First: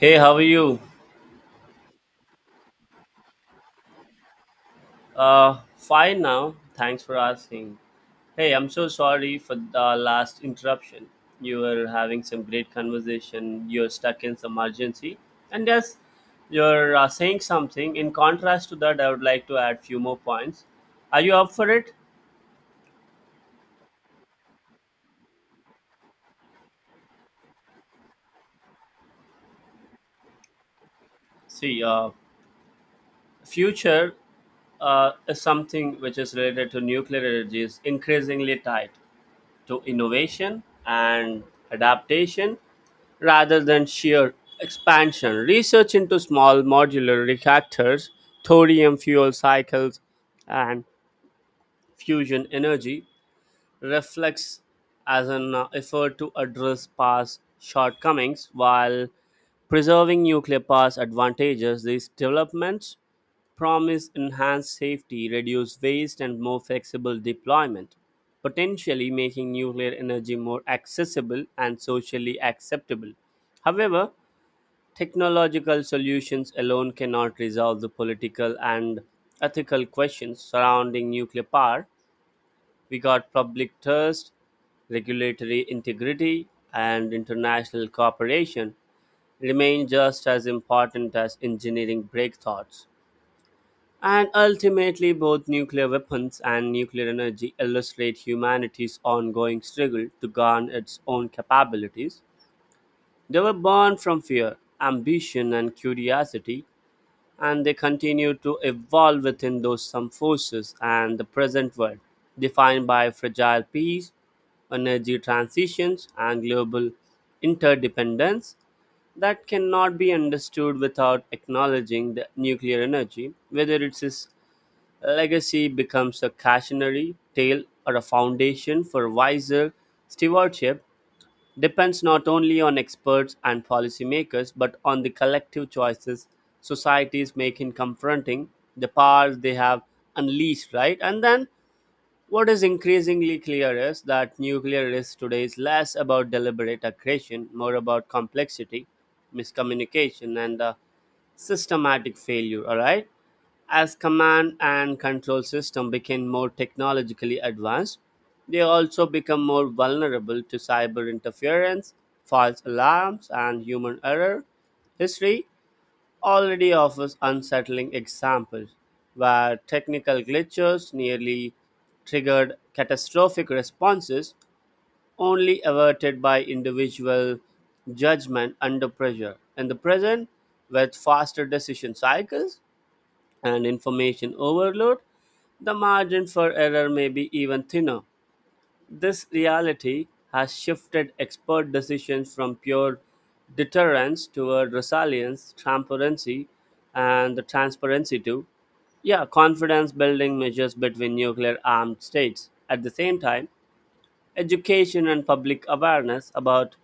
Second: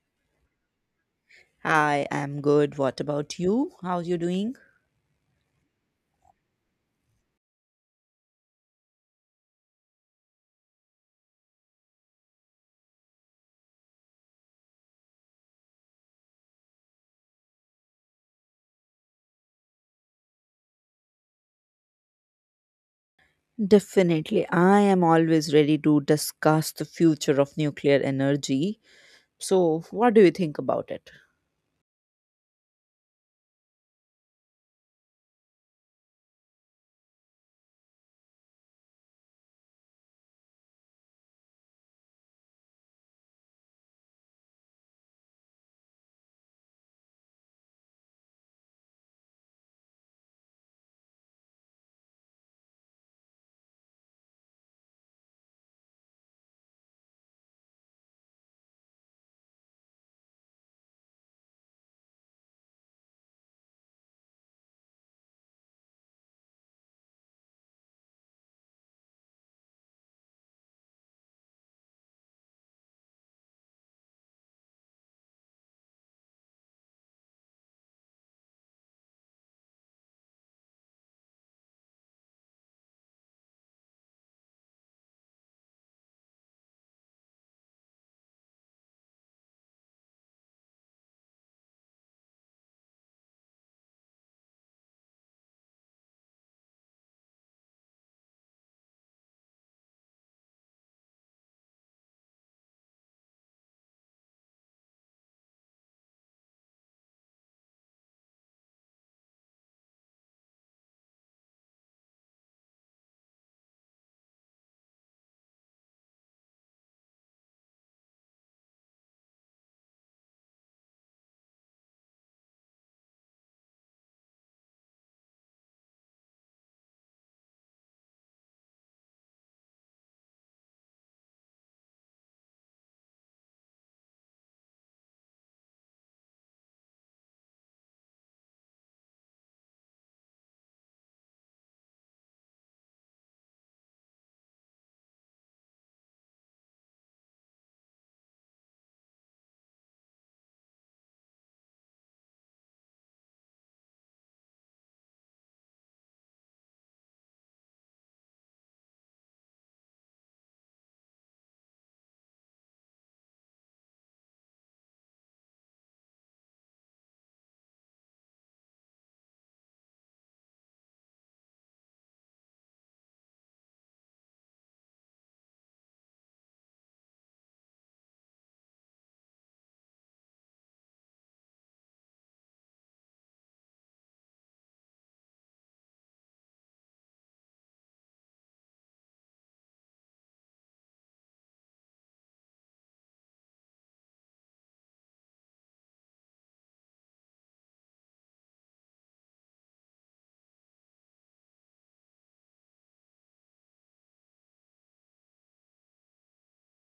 Hey, how are you? I am good. What about you? How you doing? Fine now. Thanks for asking. Hey, I'm so sorry for the last interruption. You were having some great conversation. You're stuck in some emergency, and yes, you're saying something. In contrast to that, I would like to add few more points. Are you up for it? Definitely. I am always ready to discuss the future of nuclear energy. So, what do you think about it? See, future is something which is related to nuclear energy is increasingly tied to innovation and adaptation rather than sheer expansion. Research into small modular reactors, thorium fuel cycles, and fusion energy reflects as an effort to address past shortcomings while preserving nuclear past advantages. These developments promise enhanced safety, reduced waste, and more flexible deployment, potentially making nuclear energy more accessible and socially acceptable. However, technological solutions alone cannot resolve the political and ethical questions surrounding nuclear power. We got public trust, regulatory integrity, and international cooperation remain just as important as engineering breakthroughs. And ultimately, both nuclear weapons and nuclear energy illustrate humanity's ongoing struggle to garner its own capabilities. They were born from fear, ambition, and curiosity, and they continue to evolve within those some forces and the present world, defined by fragile peace, energy transitions, and global interdependence that cannot be understood without acknowledging the nuclear energy, legacy becomes a cautionary tale or a foundation for wiser stewardship depends not only on experts and policymakers but on the collective choices societies make in confronting the powers they have unleashed, right? And then what is increasingly clear is that nuclear risk today is less about deliberate aggression, more about complexity, miscommunication, and systematic failure, all right? As command and control systems became more technologically advanced, they also become more vulnerable to cyber interference, false alarms, and human error. History already offers unsettling examples where technical glitches nearly triggered catastrophic responses only averted by individual judgment under pressure. In the present, with faster decision cycles, and information overload, the margin for error may be even thinner. This reality has shifted expert decisions from pure deterrence toward resilience, transparency, and the transparency to, yeah, confidence building measures between nuclear armed states. At the same time, education and public awareness about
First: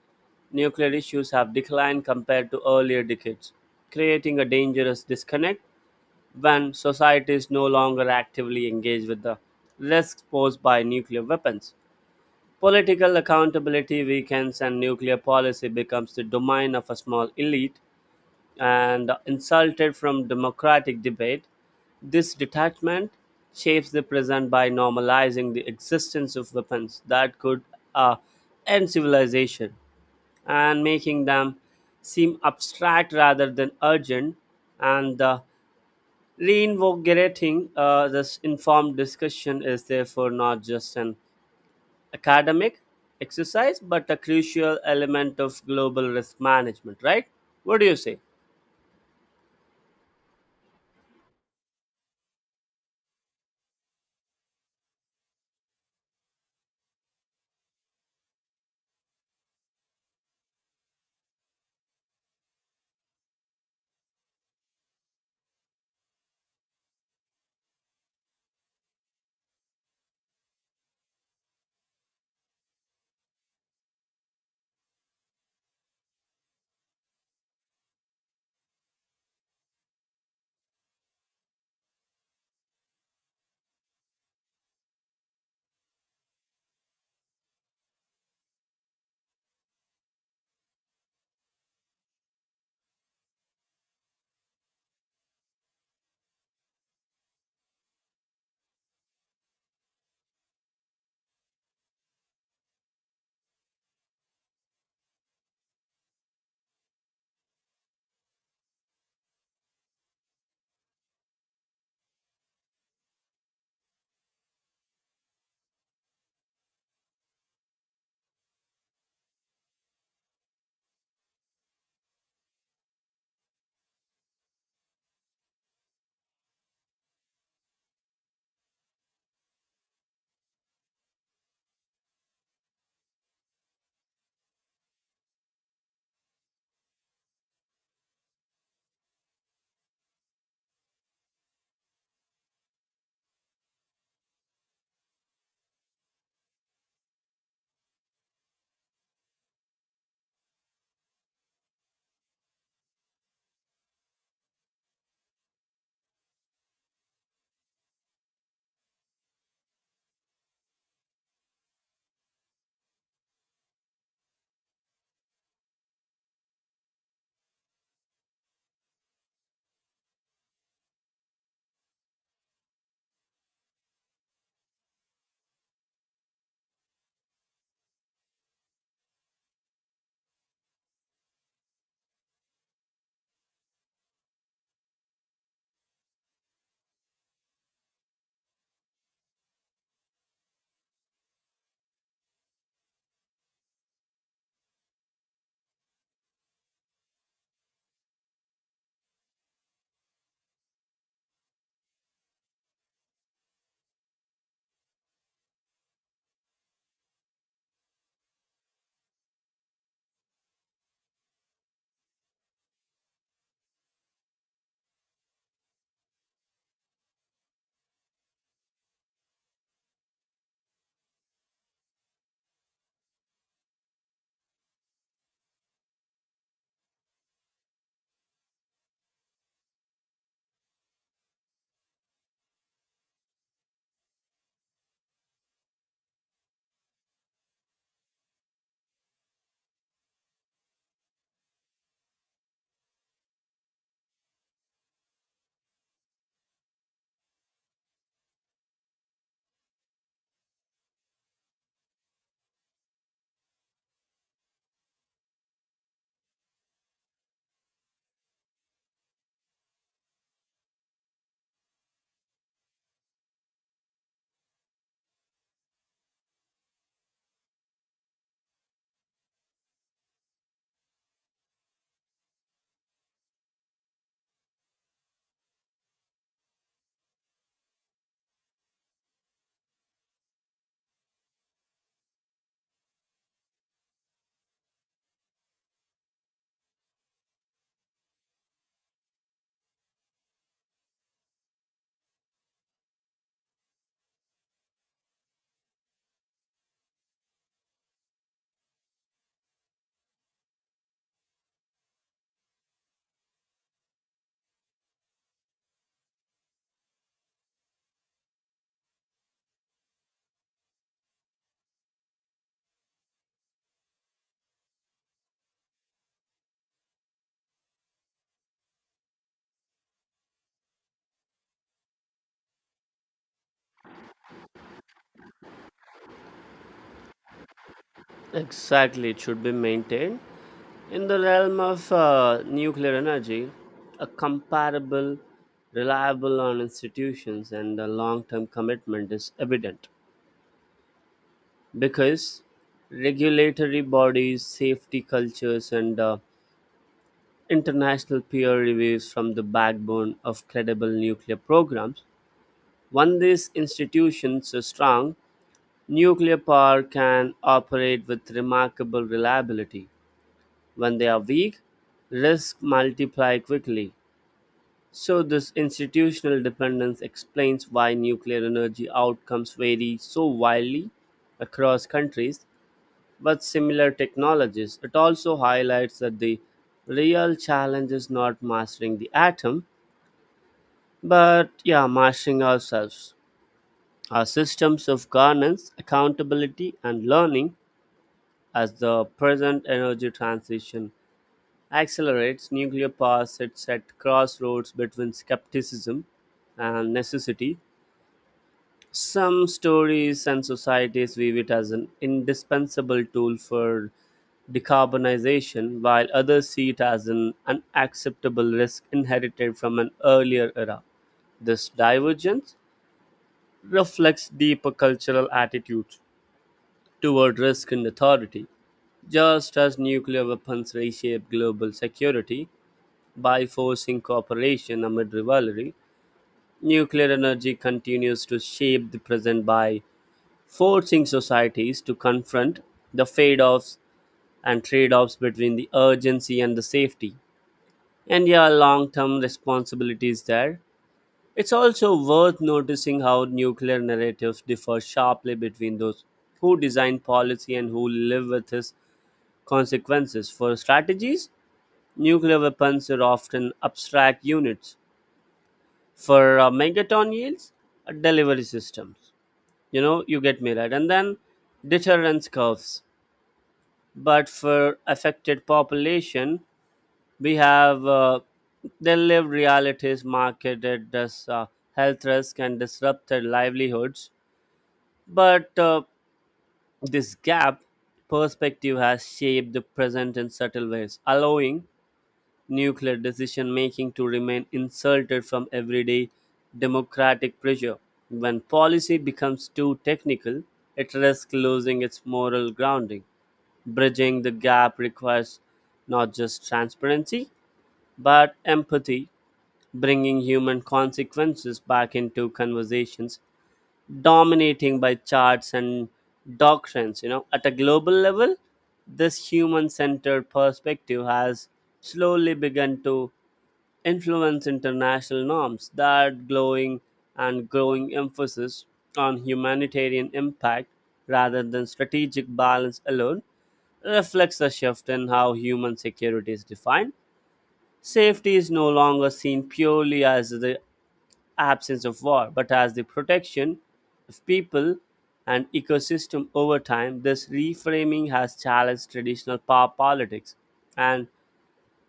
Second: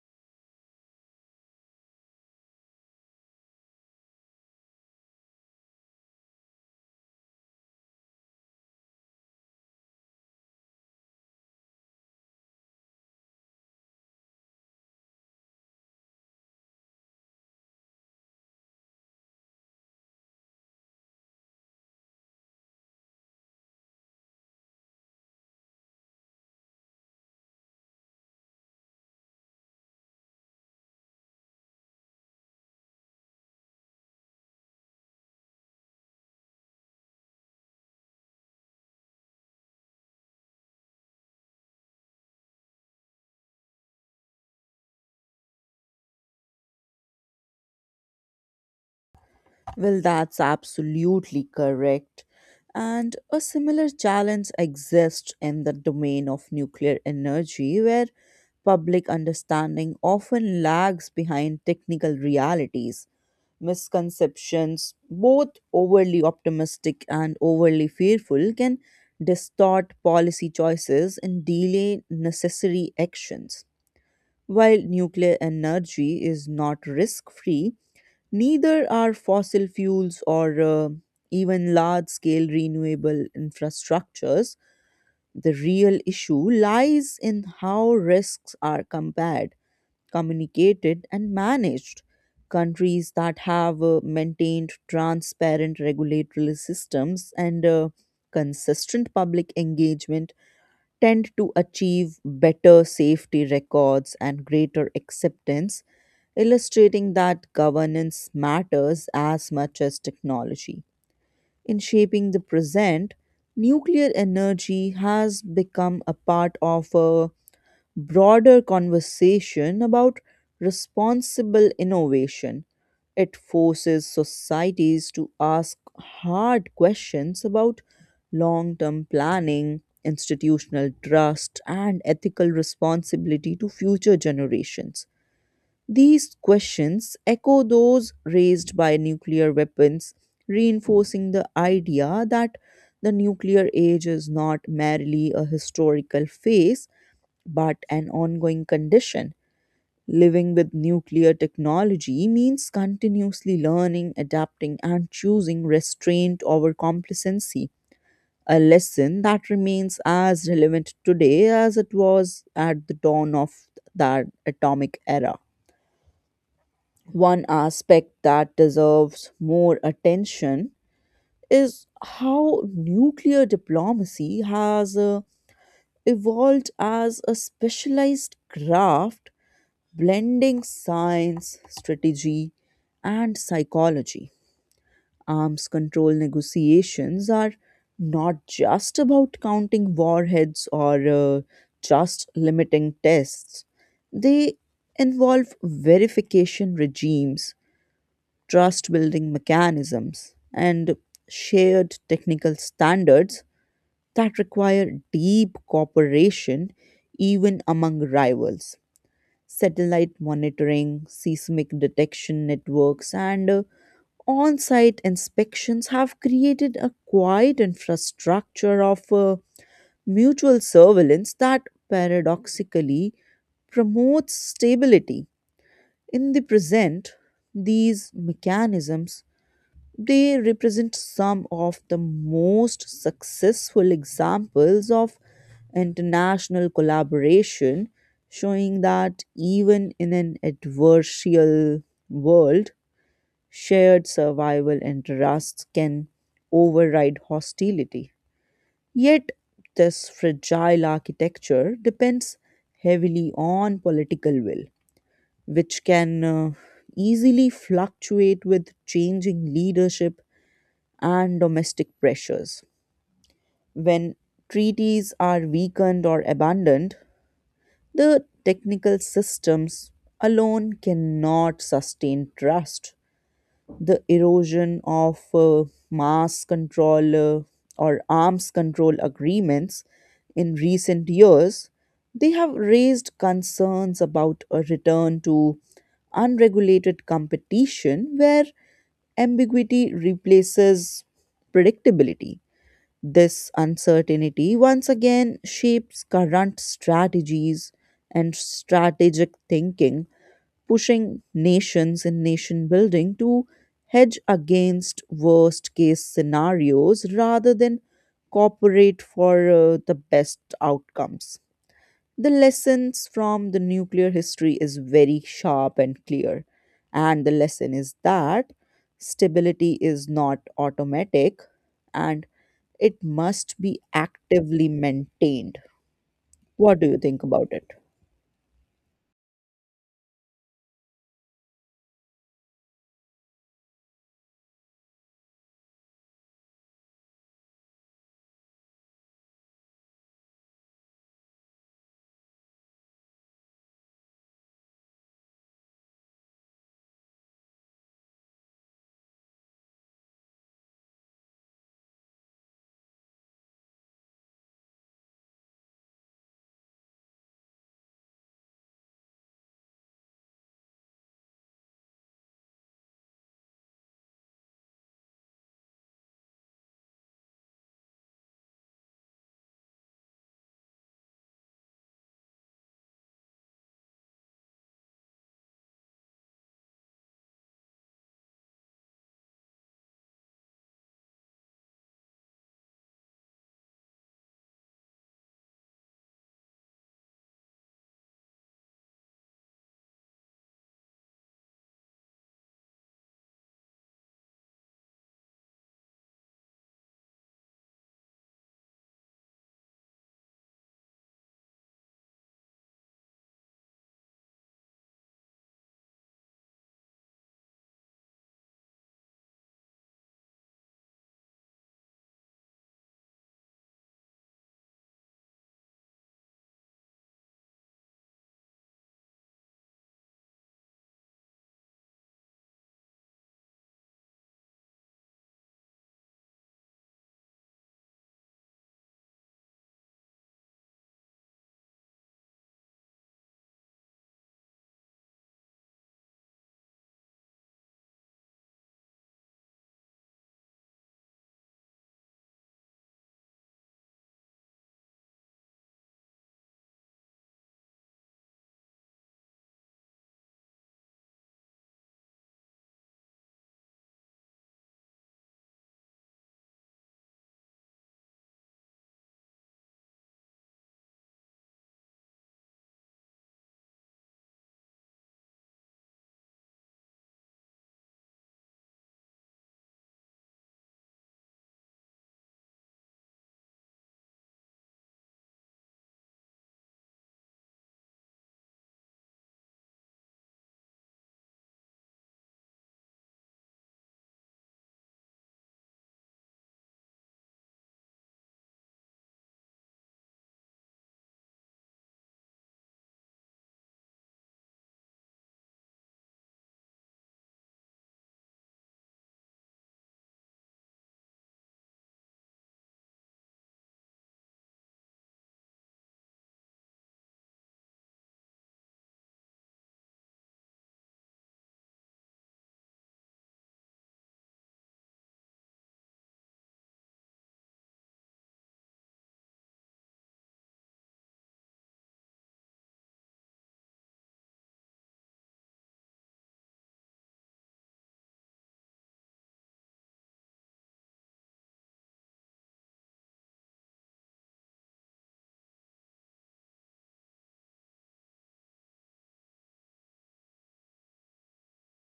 nuclear issues have declined compared to earlier decades, creating a dangerous disconnect when societies no longer actively engage with the risks posed by nuclear weapons. Political accountability weakens and nuclear policy becomes the domain of a small elite and insulted from democratic debate. This detachment shapes the present by normalizing the existence of weapons that could uh, end civilization and making them seem abstract rather than urgent. And the reinvigorating this informed discussion is therefore not just an academic exercise, but a crucial element of global risk management, right? What do you say? Well, that's absolutely correct. And a similar challenge exists in the domain of nuclear energy, where public understanding often lags behind technical realities. Misconceptions, both overly optimistic and overly fearful, can distort policy choices and delay necessary actions. While nuclear energy is not risk free, neither are fossil fuels or even large scale renewable infrastructures. The real issue lies in how risks are compared, communicated, and managed. Countries that have maintained transparent regulatory systems and consistent public engagement tend to achieve better safety records and greater acceptance, illustrating that governance matters as much as technology. In shaping the present, nuclear energy has become a part of a broader conversation about responsible innovation. It forces societies to ask hard questions about long term planning, institutional trust, and ethical responsibility to future generations. These questions echo those raised by nuclear weapons, reinforcing the idea that the nuclear age is not merely a historical phase but an ongoing condition. Living with nuclear technology means continuously learning, adapting, and choosing restraint over complacency, a lesson that remains as relevant today as it was at the dawn of that atomic era. One aspect that deserves more attention is how nuclear diplomacy has evolved as a specialized craft, blending science, strategy, and psychology. Arms control negotiations are not just about counting warheads or just limiting tests. They involve verification regimes, trust building mechanisms, and shared technical standards that require deep cooperation even among rivals. Satellite monitoring, seismic detection networks, and on site inspections have created a quiet infrastructure of mutual surveillance that paradoxically promotes stability. In the present, these mechanisms, they represent some of the most successful examples of international collaboration, showing that even in an adversarial world, shared survival interests can override hostility. Yet, this fragile architecture depends heavily on political will, which can easily fluctuate with changing leadership and domestic pressures. When treaties are weakened or abandoned, the technical systems alone cannot sustain trust. The erosion of mass control or arms control agreements in recent years, they have raised concerns about a return to unregulated competition where ambiguity replaces predictability. This uncertainty once again shapes current strategies and strategic thinking, pushing nations and nation building to hedge against worst case scenarios rather than cooperate for the best outcomes. The lessons from the nuclear history is very sharp and clear. And the lesson is that stability is not automatic and it must be actively maintained. What do you think about it? Exactly, it should be maintained. In the realm of nuclear energy, a comparable, reliable on institutions and a long term commitment is evident because regulatory bodies, safety cultures, and international peer reviews from the backbone of credible nuclear programs. When these institutions are strong, nuclear power can operate with remarkable reliability. When they are weak, risks multiply quickly. So, this institutional dependence explains why nuclear energy outcomes vary so widely across countries with similar technologies. It also highlights that the real challenge is not mastering the atom, but yeah, mastering ourselves, our systems of governance, accountability, and learning. As the present energy transition accelerates, nuclear power sits at crossroads between skepticism and necessity. Some stories and societies view it as an indispensable tool for decarbonization, while others see it as an unacceptable risk inherited from an earlier era. This divergence reflects deeper cultural attitudes toward risk and authority. Just as nuclear weapons reshape global security by forcing cooperation amid rivalry, nuclear energy continues to shape the present by forcing societies to confront the fade offs and trade offs between the urgency and the safety. And yeah, long term responsibilities there. It's also worth noticing how nuclear narratives differ sharply between those who design policy and who live with its consequences. For strategies, nuclear weapons are often abstract units. For megaton yields, delivery systems. You know, you get me right. And then deterrence curves. But for affected population, we have their lived realities marketed as health risk and disrupted livelihoods. But this gap perspective has shaped the present in subtle ways, allowing nuclear decision making to remain insulted from everyday democratic pressure. When policy becomes too technical, it risks losing its moral grounding. Bridging the gap requires not just transparency, but empathy, bringing human consequences back into conversations dominating by charts and doctrines, you know. At a global level, this human centered perspective has slowly begun to influence international norms that glowing and growing emphasis on humanitarian impact rather than strategic balance alone reflects a shift in how human security is defined. Safety is no longer seen purely as the absence of war, but as the protection of people and ecosystem over time. This reframing has challenged traditional power politics and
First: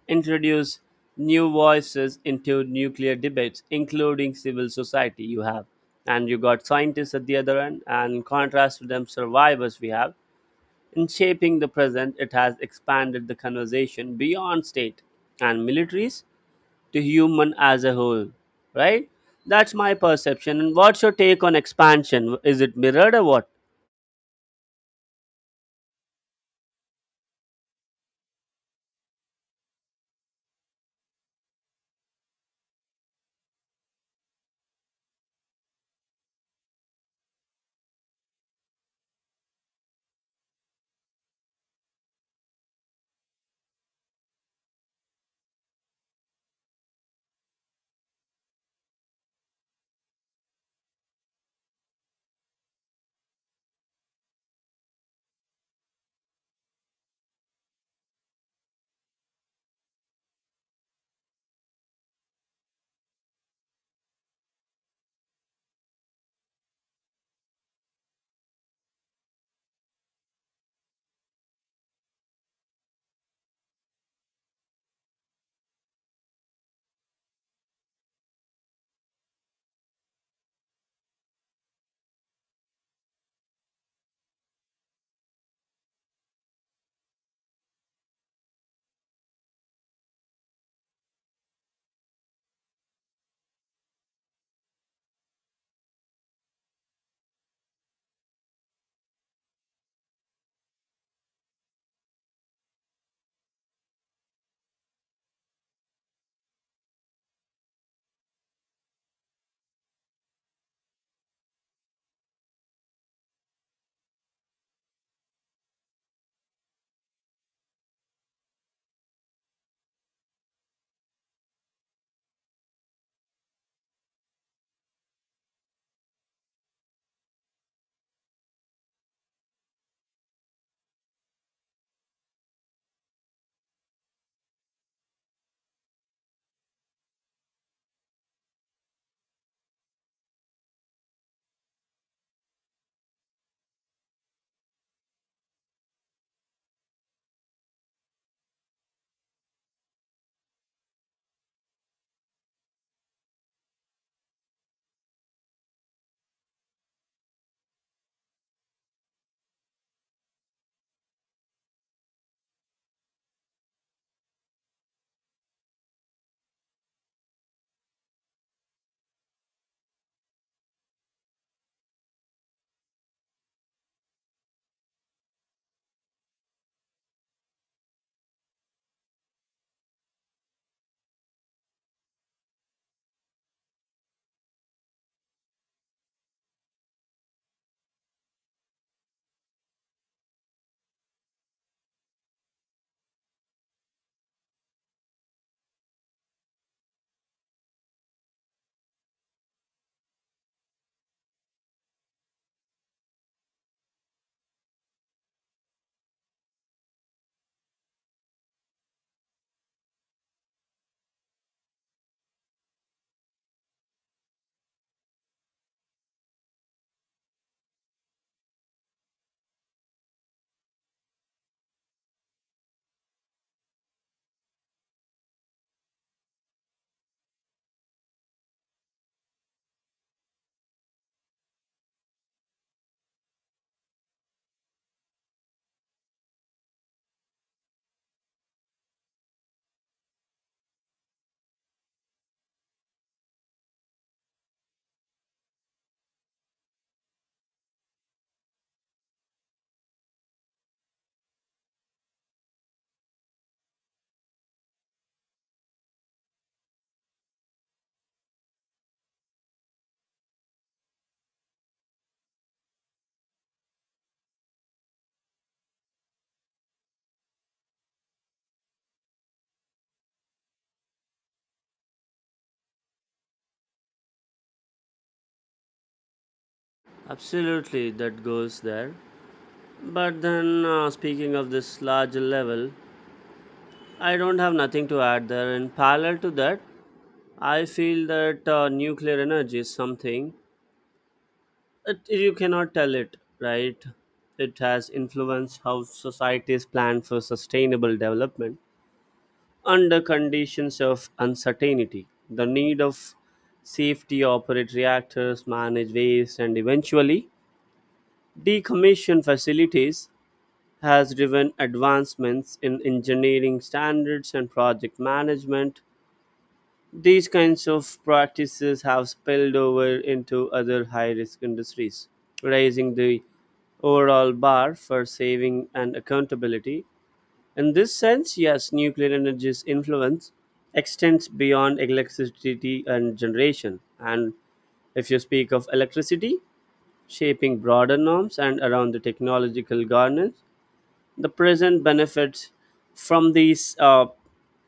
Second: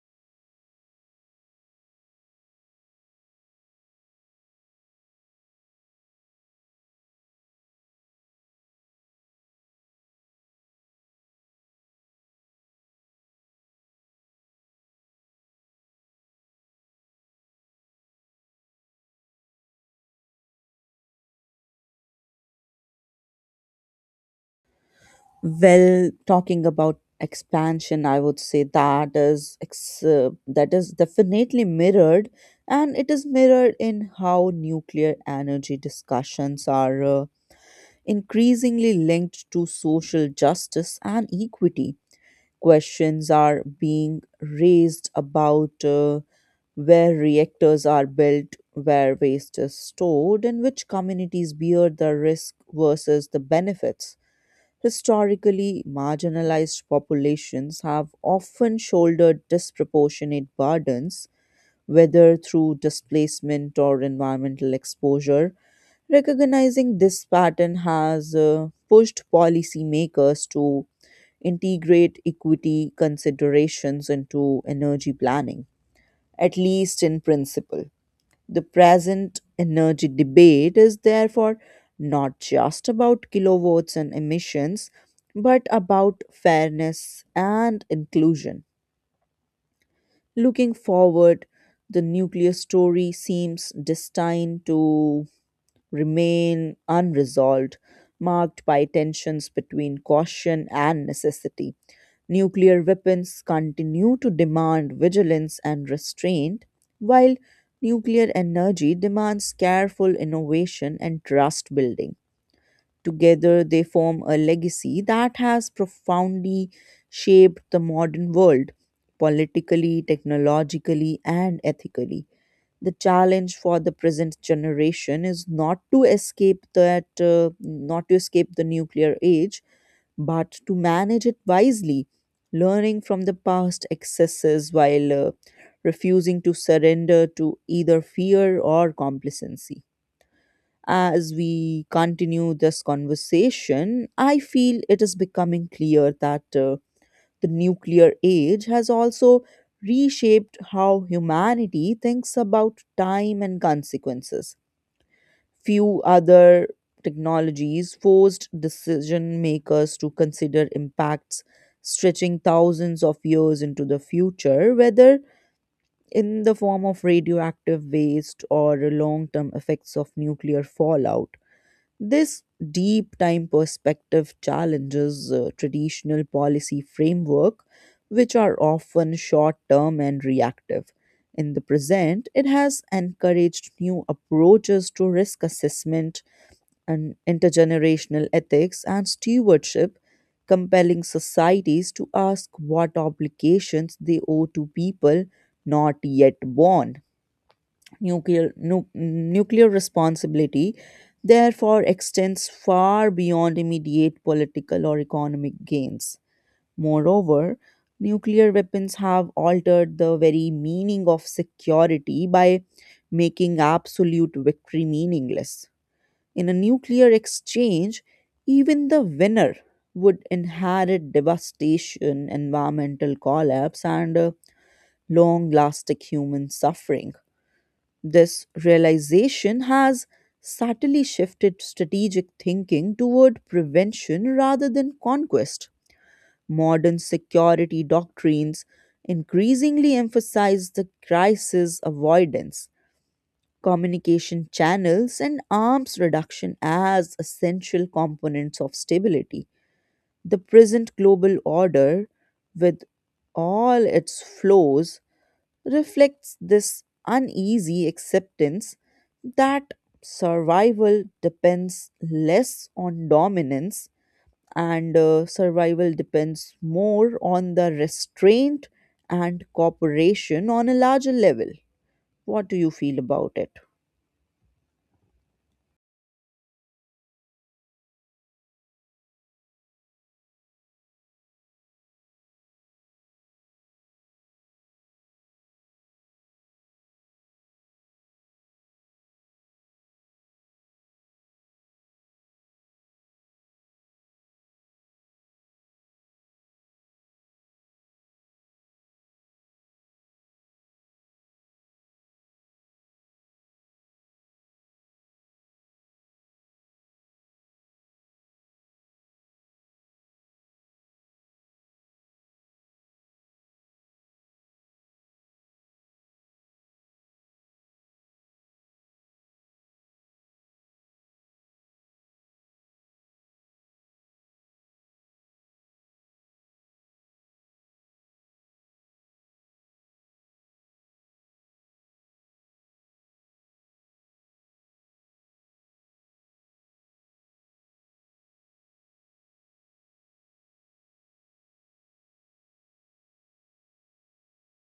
introduced new voices into nuclear debates, including civil society. You have and you got scientists at the other end, and in contrast to them, survivors we have. In shaping the present, it has expanded the conversation beyond state and militaries to human as a whole, right? That's my perception. And what's your take on expansion, is it mirrored or what? Well, talking about expansion, I would say that that is definitely mirrored, and it is mirrored in how nuclear energy discussions are increasingly linked to social justice and equity. Questions are being raised about where reactors are built, where waste is stored, and which communities bear the risk versus the benefits. Historically, marginalized populations have often shouldered disproportionate burdens, whether through displacement or environmental exposure. Recognizing this pattern has pushed policymakers to integrate equity considerations into energy planning, at least in principle. The present energy debate is therefore not just about kilowatts and emissions, but about fairness and inclusion. Looking forward, the nuclear story seems destined to remain unresolved, marked by tensions between caution and necessity. Nuclear weapons continue to demand vigilance and restraint, while nuclear energy demands careful innovation and trust building. Together, they form a legacy that has profoundly shaped the modern world, politically, technologically, and ethically. The challenge for the present generation is not to escape the nuclear age but to manage it wisely, learning from the past excesses while refusing to surrender to either fear or complacency. As we continue this conversation, I feel it is becoming clear that the nuclear age has also reshaped how humanity thinks about time and consequences. Few other technologies forced decision makers to consider impacts stretching thousands of years into the future, whether in the form of radioactive waste or long term effects of nuclear fallout. This deep time perspective challenges traditional policy framework, which are often short term and reactive. In the present, it has encouraged new approaches to risk assessment and intergenerational ethics and stewardship, compelling societies to ask what obligations they owe to people not yet born. Nuclear responsibility, therefore, extends far beyond immediate political or economic gains. Moreover, nuclear weapons have altered the very meaning of security by making absolute victory meaningless. In a nuclear exchange, even the winner would inherit devastation, environmental collapse, and long lasting human suffering. This realization has subtly shifted strategic thinking toward prevention rather than conquest. Modern security doctrines increasingly emphasize the crisis avoidance, communication channels, and arms reduction as essential components of stability. The present global order, with all its flaws, reflects this uneasy acceptance that survival depends less on dominance and, survival depends more on the restraint and cooperation on a larger level. What do you feel about it? Absolutely, that goes there. But then speaking of this larger level, I don't have nothing to add there. In parallel to that, I feel that nuclear energy is something, it, you cannot tell it, right? It has influenced how societies plan for sustainable development. Under conditions of uncertainty, the need of safety operate reactors, manage waste, and eventually decommission facilities has driven advancements in engineering standards and project management. These kinds of practices have spilled over into other high risk industries, raising the overall bar for saving and accountability. In this sense, yes, nuclear energy's influence extends beyond electricity and generation. And if you speak of electricity, shaping broader norms and around the technological governance, the present benefits from these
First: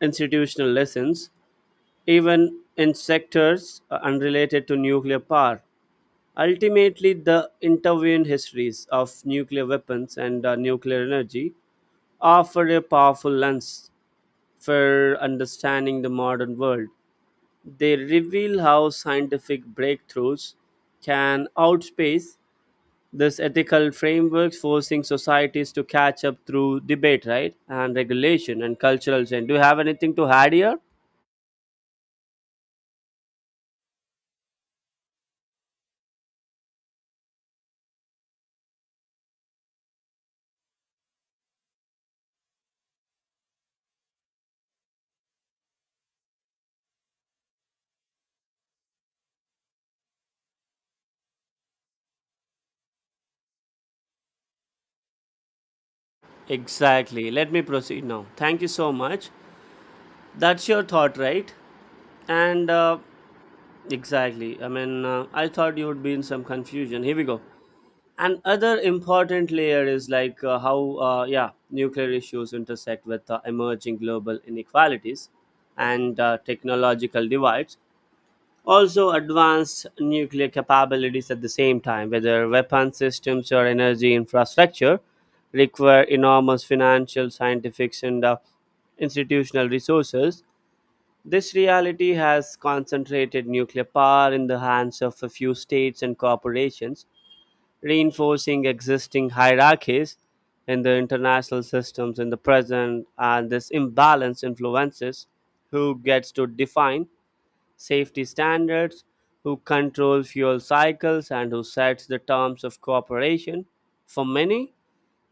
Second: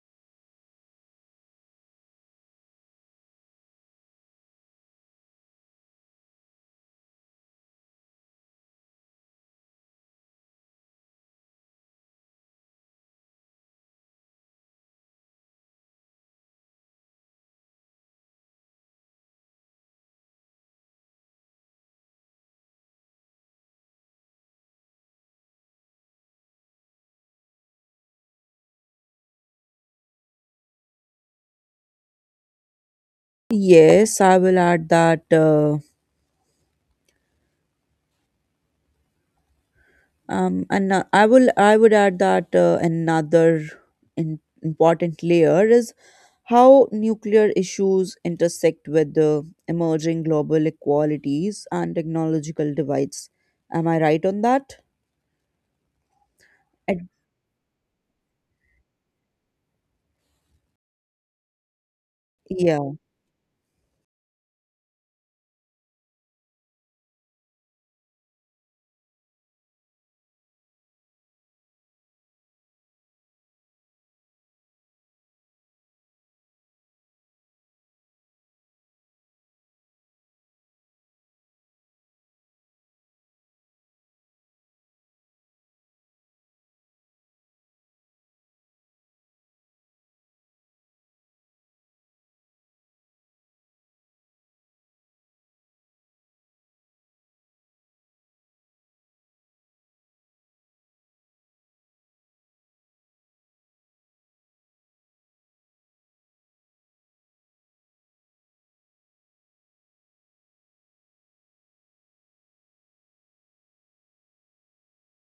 institutional lessons even in sectors unrelated to nuclear power. Ultimately, the intervening histories of nuclear weapons and nuclear energy offer a powerful lens for understanding the modern world. They reveal how scientific breakthroughs can outspace this ethical framework, forcing societies to catch up through debate, right? And regulation and cultural change. Do you have anything to add here? Yes, I will add that. And I will I would add that another important layer is how nuclear issues intersect with the emerging global inequalities and technological divides. Am I right on that? Ad- Exactly. Let me proceed now. Thank you so much. That's your thought, right? And yeah. Exactly. I mean, I thought you would be in some confusion. Here we go. And other important layer is like how, yeah, nuclear issues intersect with emerging global inequalities and technological divides. Also advanced nuclear capabilities at the same time, whether weapon systems or energy infrastructure, require enormous financial, scientific, and institutional resources. This reality has concentrated nuclear power in the hands of a few states and corporations, reinforcing existing hierarchies in the international systems in the present, and this imbalance influences who gets to define safety standards, who control fuel cycles, and who sets the terms of cooperation. For many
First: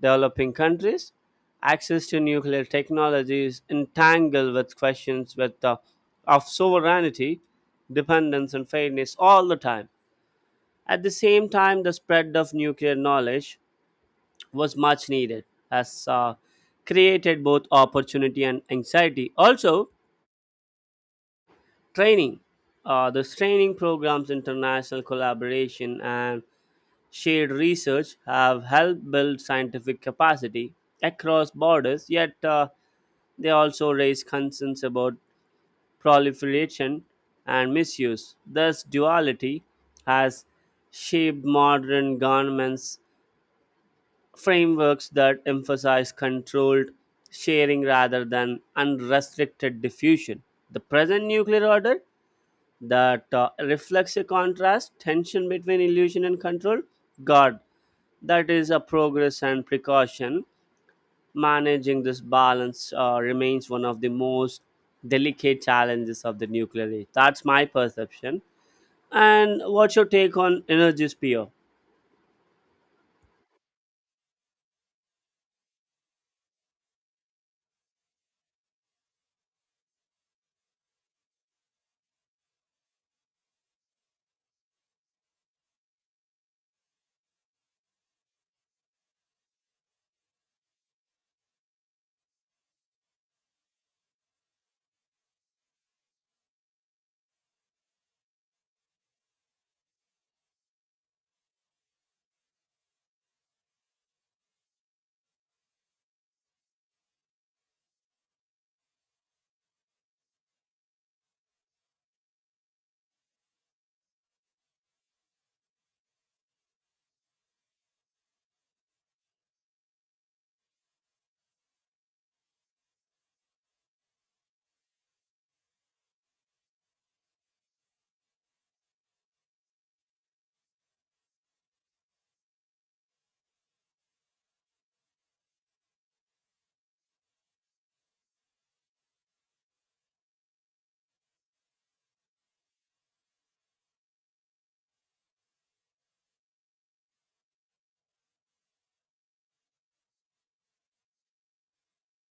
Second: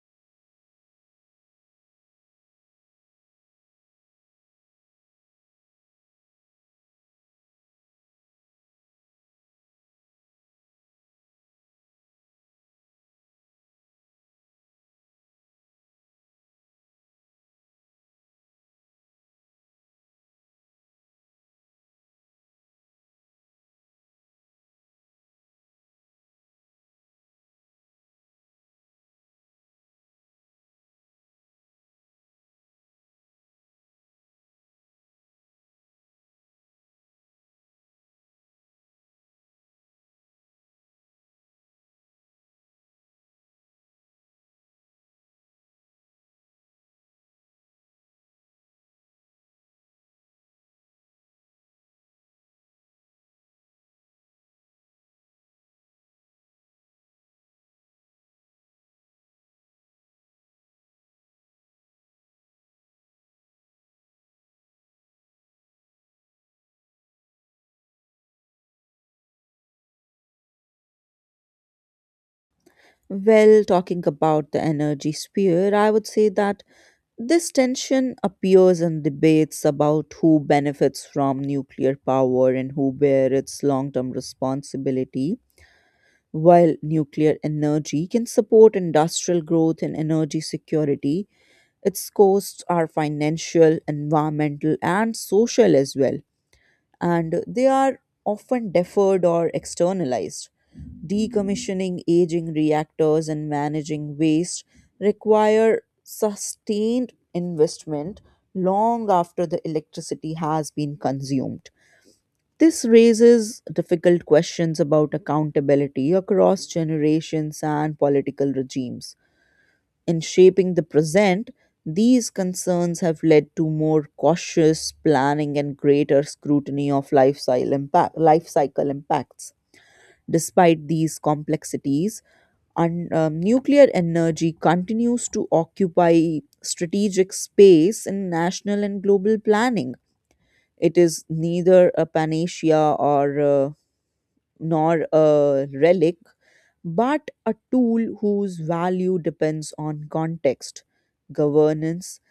developing countries, access to nuclear technology is entangled with questions with, the of sovereignty, dependence, and fairness all the time. At the same time, the spread of nuclear knowledge was much needed, as created both opportunity and anxiety. Also, training. This training programs, international collaboration, and shared research have helped build scientific capacity across borders, yet, they also raise concerns about proliferation and misuse. This duality has shaped modern governments' frameworks that emphasize controlled sharing rather than unrestricted diffusion. The present nuclear order that reflects a contrast tension between illusion and control, god, that is a progress and precaution. Managing this balance remains one of the most delicate challenges of the nuclear age. That's my perception. And what's your take on energy sphere? Well, talking about the energy sphere, I would say that this tension appears in debates about who benefits from nuclear power and who bear its long-term responsibility. While nuclear energy can support industrial growth and energy security, its costs are financial, environmental, and social as well, and they are often deferred or externalized. Decommissioning aging reactors and managing waste require sustained investment long after the electricity has been consumed. This raises difficult questions about accountability across generations and political regimes. In shaping the present, these concerns have led to more cautious planning and greater scrutiny of life cycle impacts. Despite these complexities, nuclear energy continues to occupy strategic space in national and global planning. It is neither a panacea or a nor a relic, but a tool whose value depends on context, governance,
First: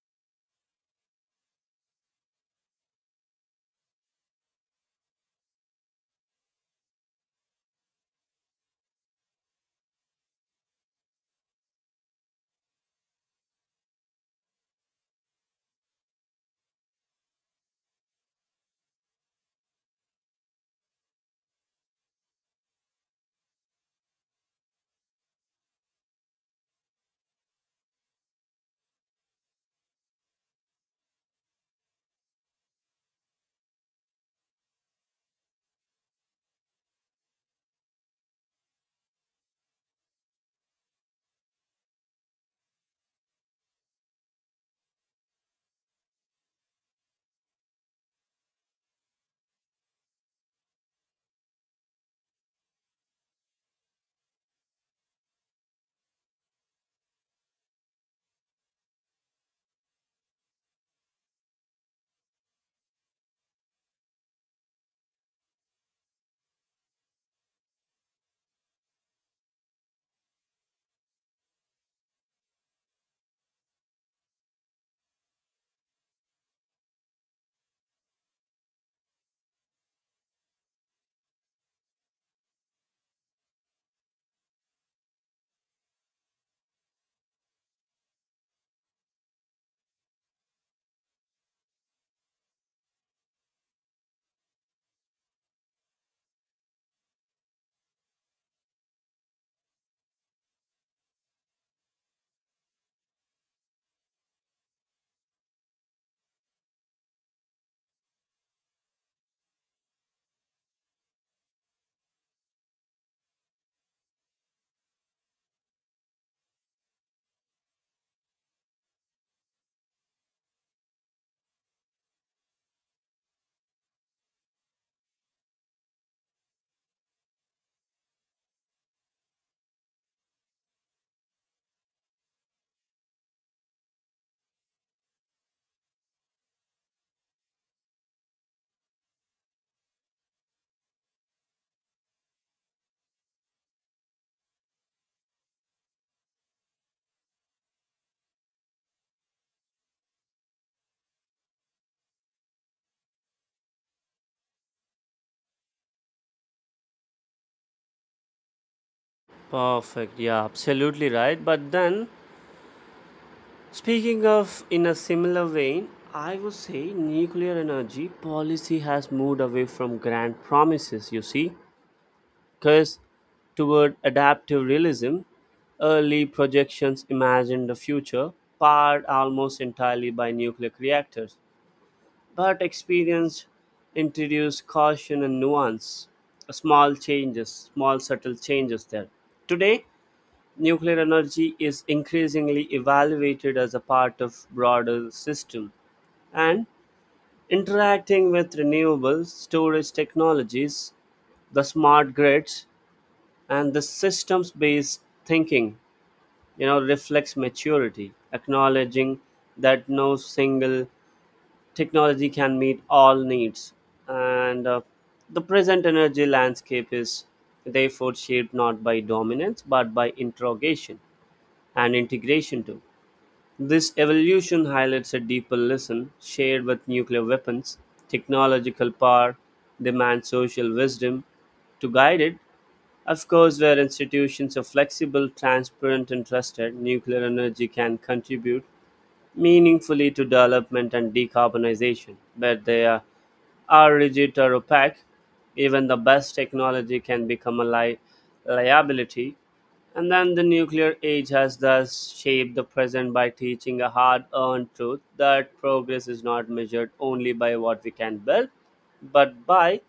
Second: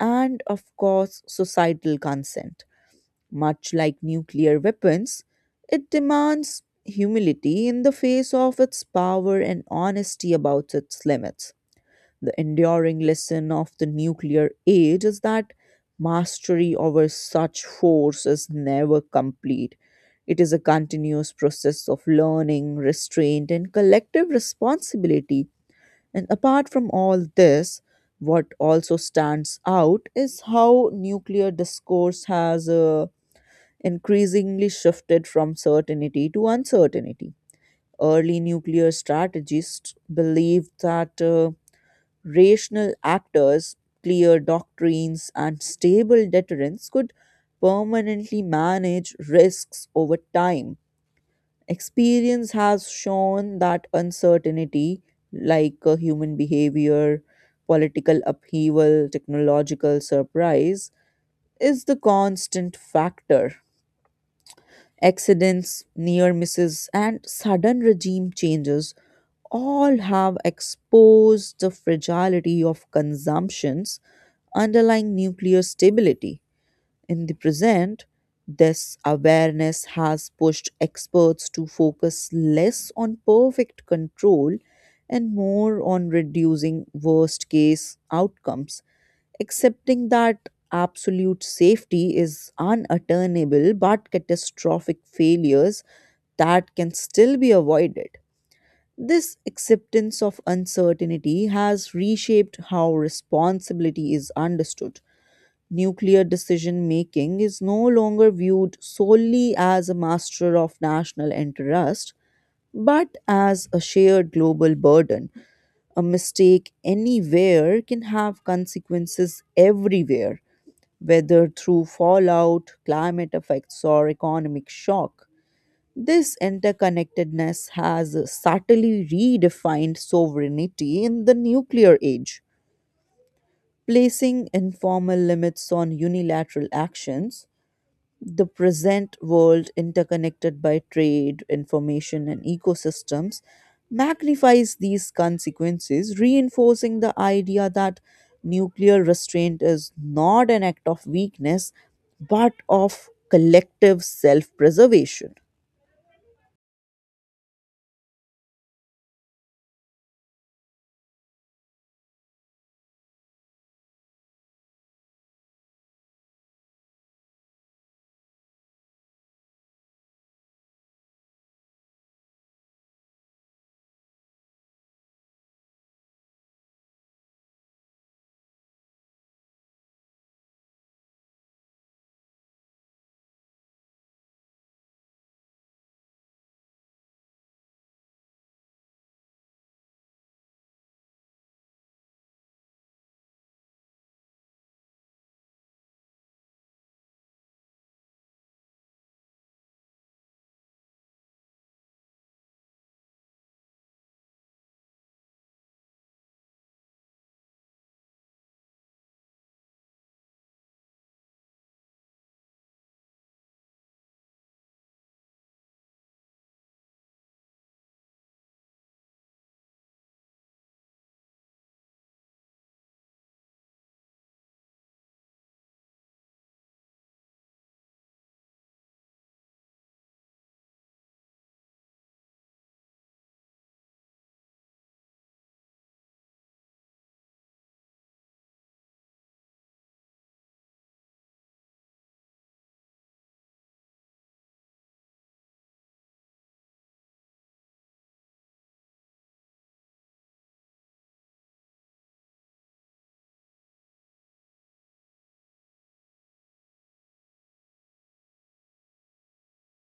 and of course, societal consent. Much like nuclear weapons, it demands humility in the face of its power and honesty about its limits. The enduring lesson of the nuclear age is that mastery over such force is never complete. It is a continuous process of learning, restraint, and collective responsibility. And apart from all this, what also stands out is how nuclear discourse has increasingly shifted from certainty to uncertainty. Early nuclear strategists believed that rational actors, clear doctrines, and stable deterrence could permanently manage risks over time. Experience has shown that uncertainty, like human behavior, political upheaval, technological surprise, is the constant factor. Accidents, near misses, and sudden regime changes all have exposed the fragility of consumption's underlying nuclear stability. In the present, this awareness has pushed experts to focus less on perfect control and more on reducing worst case outcomes, accepting that absolute safety is unattainable but catastrophic failures that can still be avoided. This acceptance of uncertainty has reshaped how responsibility is understood. Nuclear decision making is no longer viewed solely as a master of national interest, but as a shared global burden. A mistake anywhere can have consequences everywhere, whether through fallout, climate effects, or economic shock. This interconnectedness has subtly redefined sovereignty in the nuclear age, placing informal limits on unilateral actions. The present world, interconnected by trade, information, and ecosystems, magnifies these consequences, reinforcing the idea that nuclear restraint is not an act of weakness but of collective self preservation. Perfect. Yeah, absolutely right. But then, speaking of in a similar vein, I would say nuclear energy policy has moved away from grand promises, you see, because toward adaptive realism, early projections imagined a future powered almost entirely by nuclear reactors. But experience introduced caution and nuance, small changes, small subtle changes there. Today, nuclear energy is increasingly evaluated as a part of broader system and interacting with renewables, storage technologies, the smart grids and the systems based thinking, you know, reflects maturity acknowledging that no single technology can meet all needs. And The present energy landscape is therefore shaped not by dominance but by interrogation and integration too. This evolution highlights a deeper lesson shared with nuclear weapons. Technological power demands social wisdom to guide it. Of course, where institutions are flexible, transparent and trusted, nuclear energy can contribute meaningfully to development and decarbonization. Where they are rigid or opaque, even the best technology can become a liability. And then the nuclear age has thus shaped the present by teaching a hard earned truth that progress is not measured only by what we can build, but by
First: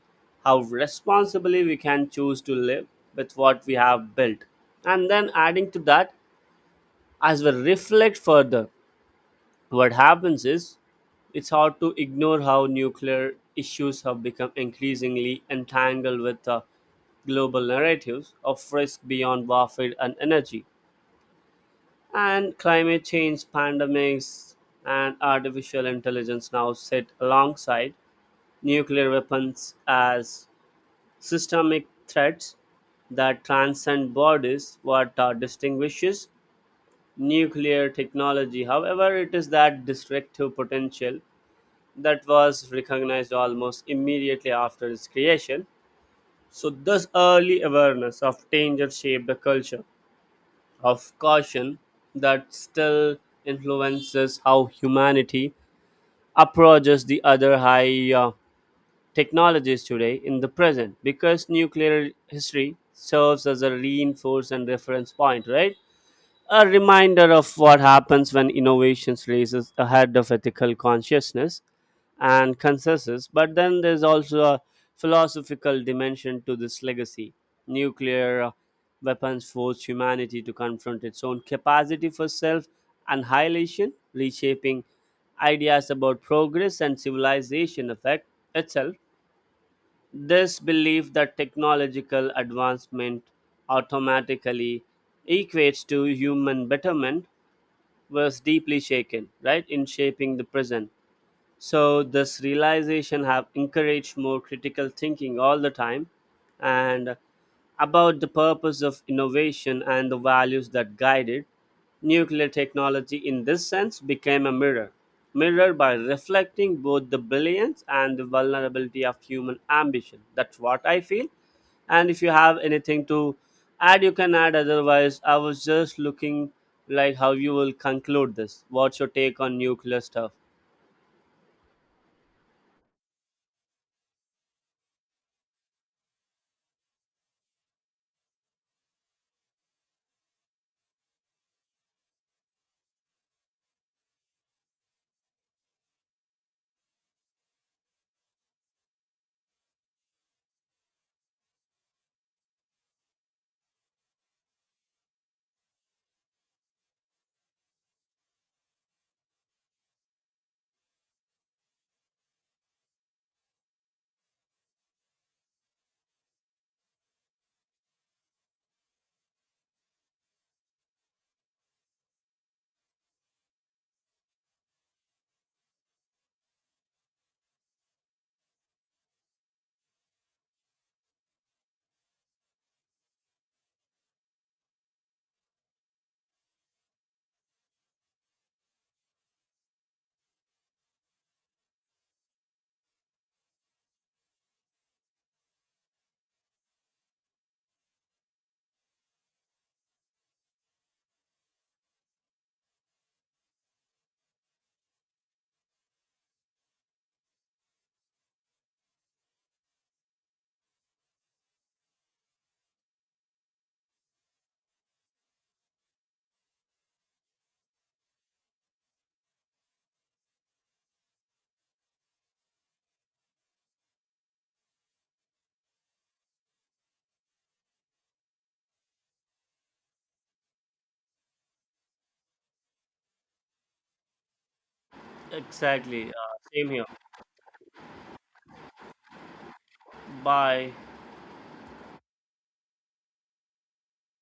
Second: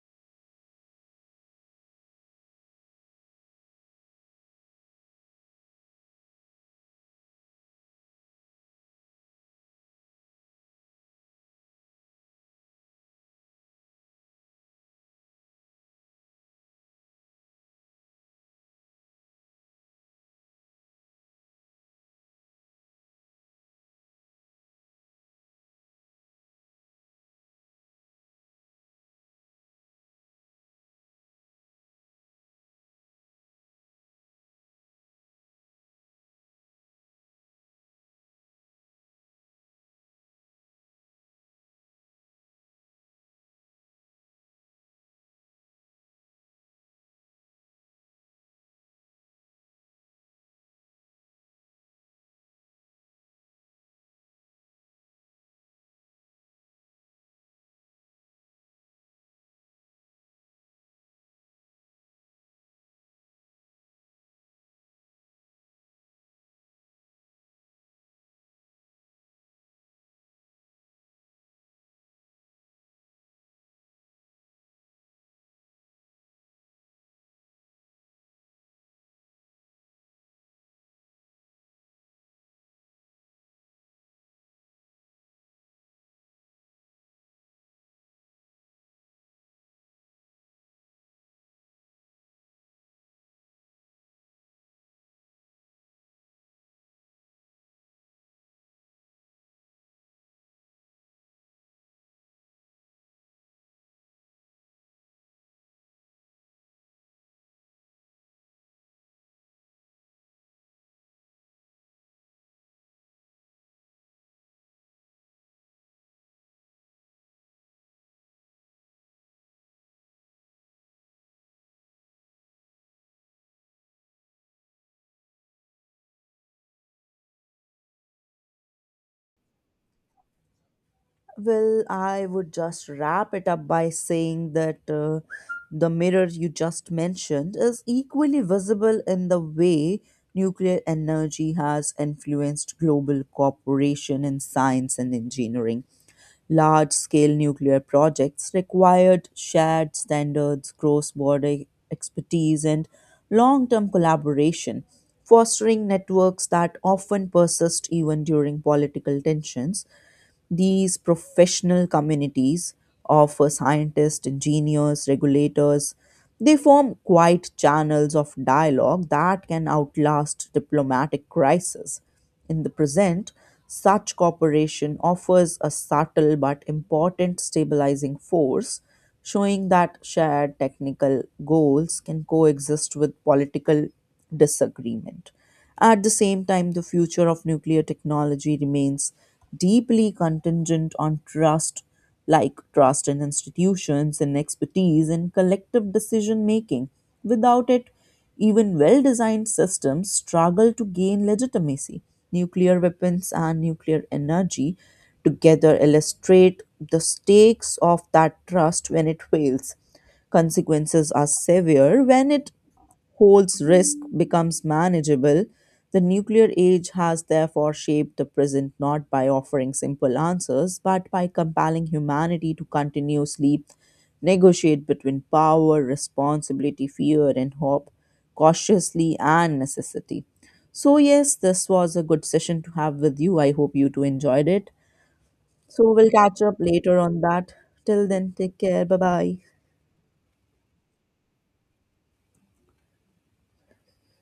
how responsibly we can choose to live with what we have built. And then adding to that, as we reflect further, what happens is it's hard to ignore how nuclear issues have become increasingly entangled with global narratives of risk beyond warfare and energy. And climate change, pandemics, and artificial intelligence now sit alongside nuclear weapons as systemic threats that transcend borders. What distinguishes nuclear technology, however, it is that destructive potential that was recognized almost immediately after its creation. So, this early awareness of danger shaped a culture of caution that still influences how humanity approaches the other high technologies today in the present because nuclear history serves as a reinforced and reference point, right? A reminder of what happens when innovations races ahead of ethical consciousness and consensus. But then there's also a philosophical dimension to this legacy. Nuclear weapons forced humanity to confront its own capacity for self annihilation, reshaping ideas about progress and civilization effect itself. This belief that technological advancement automatically equates to human betterment was deeply shaken, right, in shaping the present. So this realization have encouraged more critical thinking all the time, and about the purpose of innovation and the values that guide it, nuclear technology in this sense became a mirror. Mirror by reflecting both the brilliance and the vulnerability of human ambition. That's what I feel. And if you have anything to add, you can add. Otherwise, I was just looking like how you will conclude this. What's your take on nuclear stuff? Well, I would just wrap it up by saying that the mirror you just mentioned is equally visible in the way nuclear energy has influenced global cooperation in science and engineering. Large scale nuclear projects required shared standards, cross border expertise, and long term collaboration, fostering networks that often persist even during political tensions. These professional communities of scientists, engineers, regulators, they form quiet channels of dialogue that can outlast diplomatic crisis. In the present, such cooperation offers a subtle but important stabilizing force, showing that shared technical goals can coexist with political disagreement. At the same time, the future of nuclear technology remains deeply contingent on trust, like trust in institutions and expertise in collective decision making. Without it, even well designed systems struggle to gain legitimacy. Nuclear weapons and nuclear energy together illustrate the stakes of that trust. When it fails, consequences are severe. When it holds, risk becomes manageable. The nuclear age has therefore shaped the present not by offering simple answers, but by compelling humanity to continuously negotiate between power, responsibility, fear, and hope, cautiously and necessity. So, yes, this was a good session to have with you. I hope you too enjoyed it. So, Exactly. we'll catch up Same here. later on that. Till then, take care. Bye bye. Bye.